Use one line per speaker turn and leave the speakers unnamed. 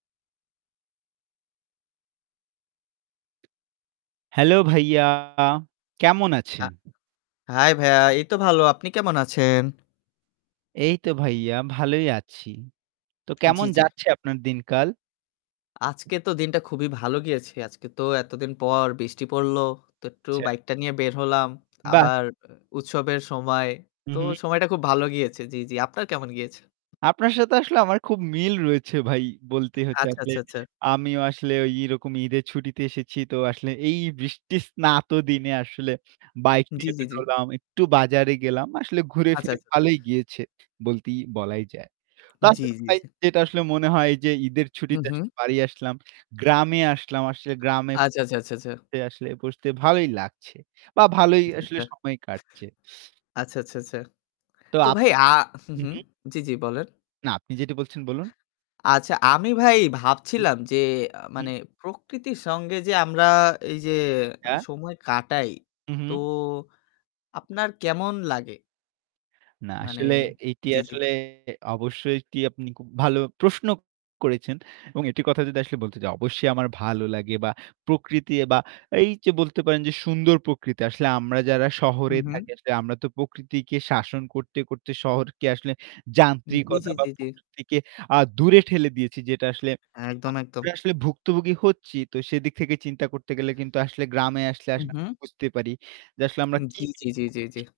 Hello ভাইয়া। কেমন
আ
আছেন?
Hi ভাইয়া, এই তো ভালো। আপনি কেমন আছেন?
এই তো ভাইয়া ভালোই আছি। তো কেমন
জি, জি।
যাচ্ছে আপনার দিনকাল?
আজকে তো দিনটা খুবই ভালো গিয়েছে। আজকে তো এতদিন পর বৃষ্টি পড়লো। তো একটু
আচ্ছা।
bike টা নিয়ে বের হলাম।
বাহ!
আবার আ উৎসবের সময়
উম
তো
হুম।
সময়টা খুব ভালো গিয়েছে। জি, জি। আপনার কেমন গিয়েছে?
আপনার সাথে আসলে আমার খুব মিল রয়েছে ভাই। বলতেই হচ্ছে
আচ্ছা,
আসলে।
আচ্ছা, আচ্ছা।
আমিও আসলে ওই এরকম ঈদের ছুটিতে এসেছি। তো আসলে এই বৃষ্টির স্নাত দিনে আসলে bike
জি,
নিয়ে
জি,
বের
জি।
হলাম। একটু বাজারে গেলাম। আসলে ঘুরে
আচ্ছা,
ফিরে
আচ্ছা, আচ্ছা।
ভালোই গিয়েছে বলতেই বলাই যায়। তো
জি,
আসলে
জি,
ভাই
জি।
যেটা আসলে মনে হয় যে ঈদের
হুম,
ছুটিতে
হুম,
আসলে বাড়ি আসলাম, গ্রামে আসলাম। আসলে গ্রামে
আচ্ছা, আচ্ছা, আচ্ছা, আচ্ছা।
তে আসলে বসতে ভালোই লাগছে বা ভালোই আসলে
আচ্চাচ্চা
সময় কাটছে।
আচ্ছা, আচ্ছা, আচ্ছা।
তো
তো ভাই
আপনার
আ হু,
উম
হুম,
হুম।
জি, জি বলেন।
না, আপনি যেটা বলছেন, বলুন।
আচ্ছা, আমি ভাই ভাবছিলাম যে আ
হুম।
মানে প্রকৃতির সঙ্গে যে আমরা এই যে
অ্যা
সময় কাটাই
হু,
তো
হুম।
আপনার কেমন লাগে?
না,
মানে
আসলে এটি
জি, জি।
আসলে, অবশ্যই একটি আপনি খুব ভালো প্রশ্ন করেছেন এবং এটির কথা যদি আসলে বলতে যাই, অবশ্যই আমার ভালো লাগে বা প্রকৃতি বা এই যে বলতে পারেন যে সুন্দর প্রকৃতি। আসলে আমরা যারা
হু,
শহরে
হুম।
থাকি। আসলে আমরা তো প্রকৃতিকে শাসন করতে, করতে শহরকে আসলে
হুম।
যান্ত্রিকতা
এইযে
বা
জি, জি।
প্রকৃতিকে আ দূরে ঠেলে দিয়েছি। যেটা আসলে,
একদম, একদম।
আমরা আসলে ভুক্তভোগী হচ্ছি। তো সেদিক থেকে চিন্তা করতে গেলে কিন্তু আসলে গ্রামে আসলে,
উ
আসলে আমি
হুম।
বুঝতে পারি। যে আসলে আমরা কি
জি, জি,
মিস
জি, জি,
করছি।
জি।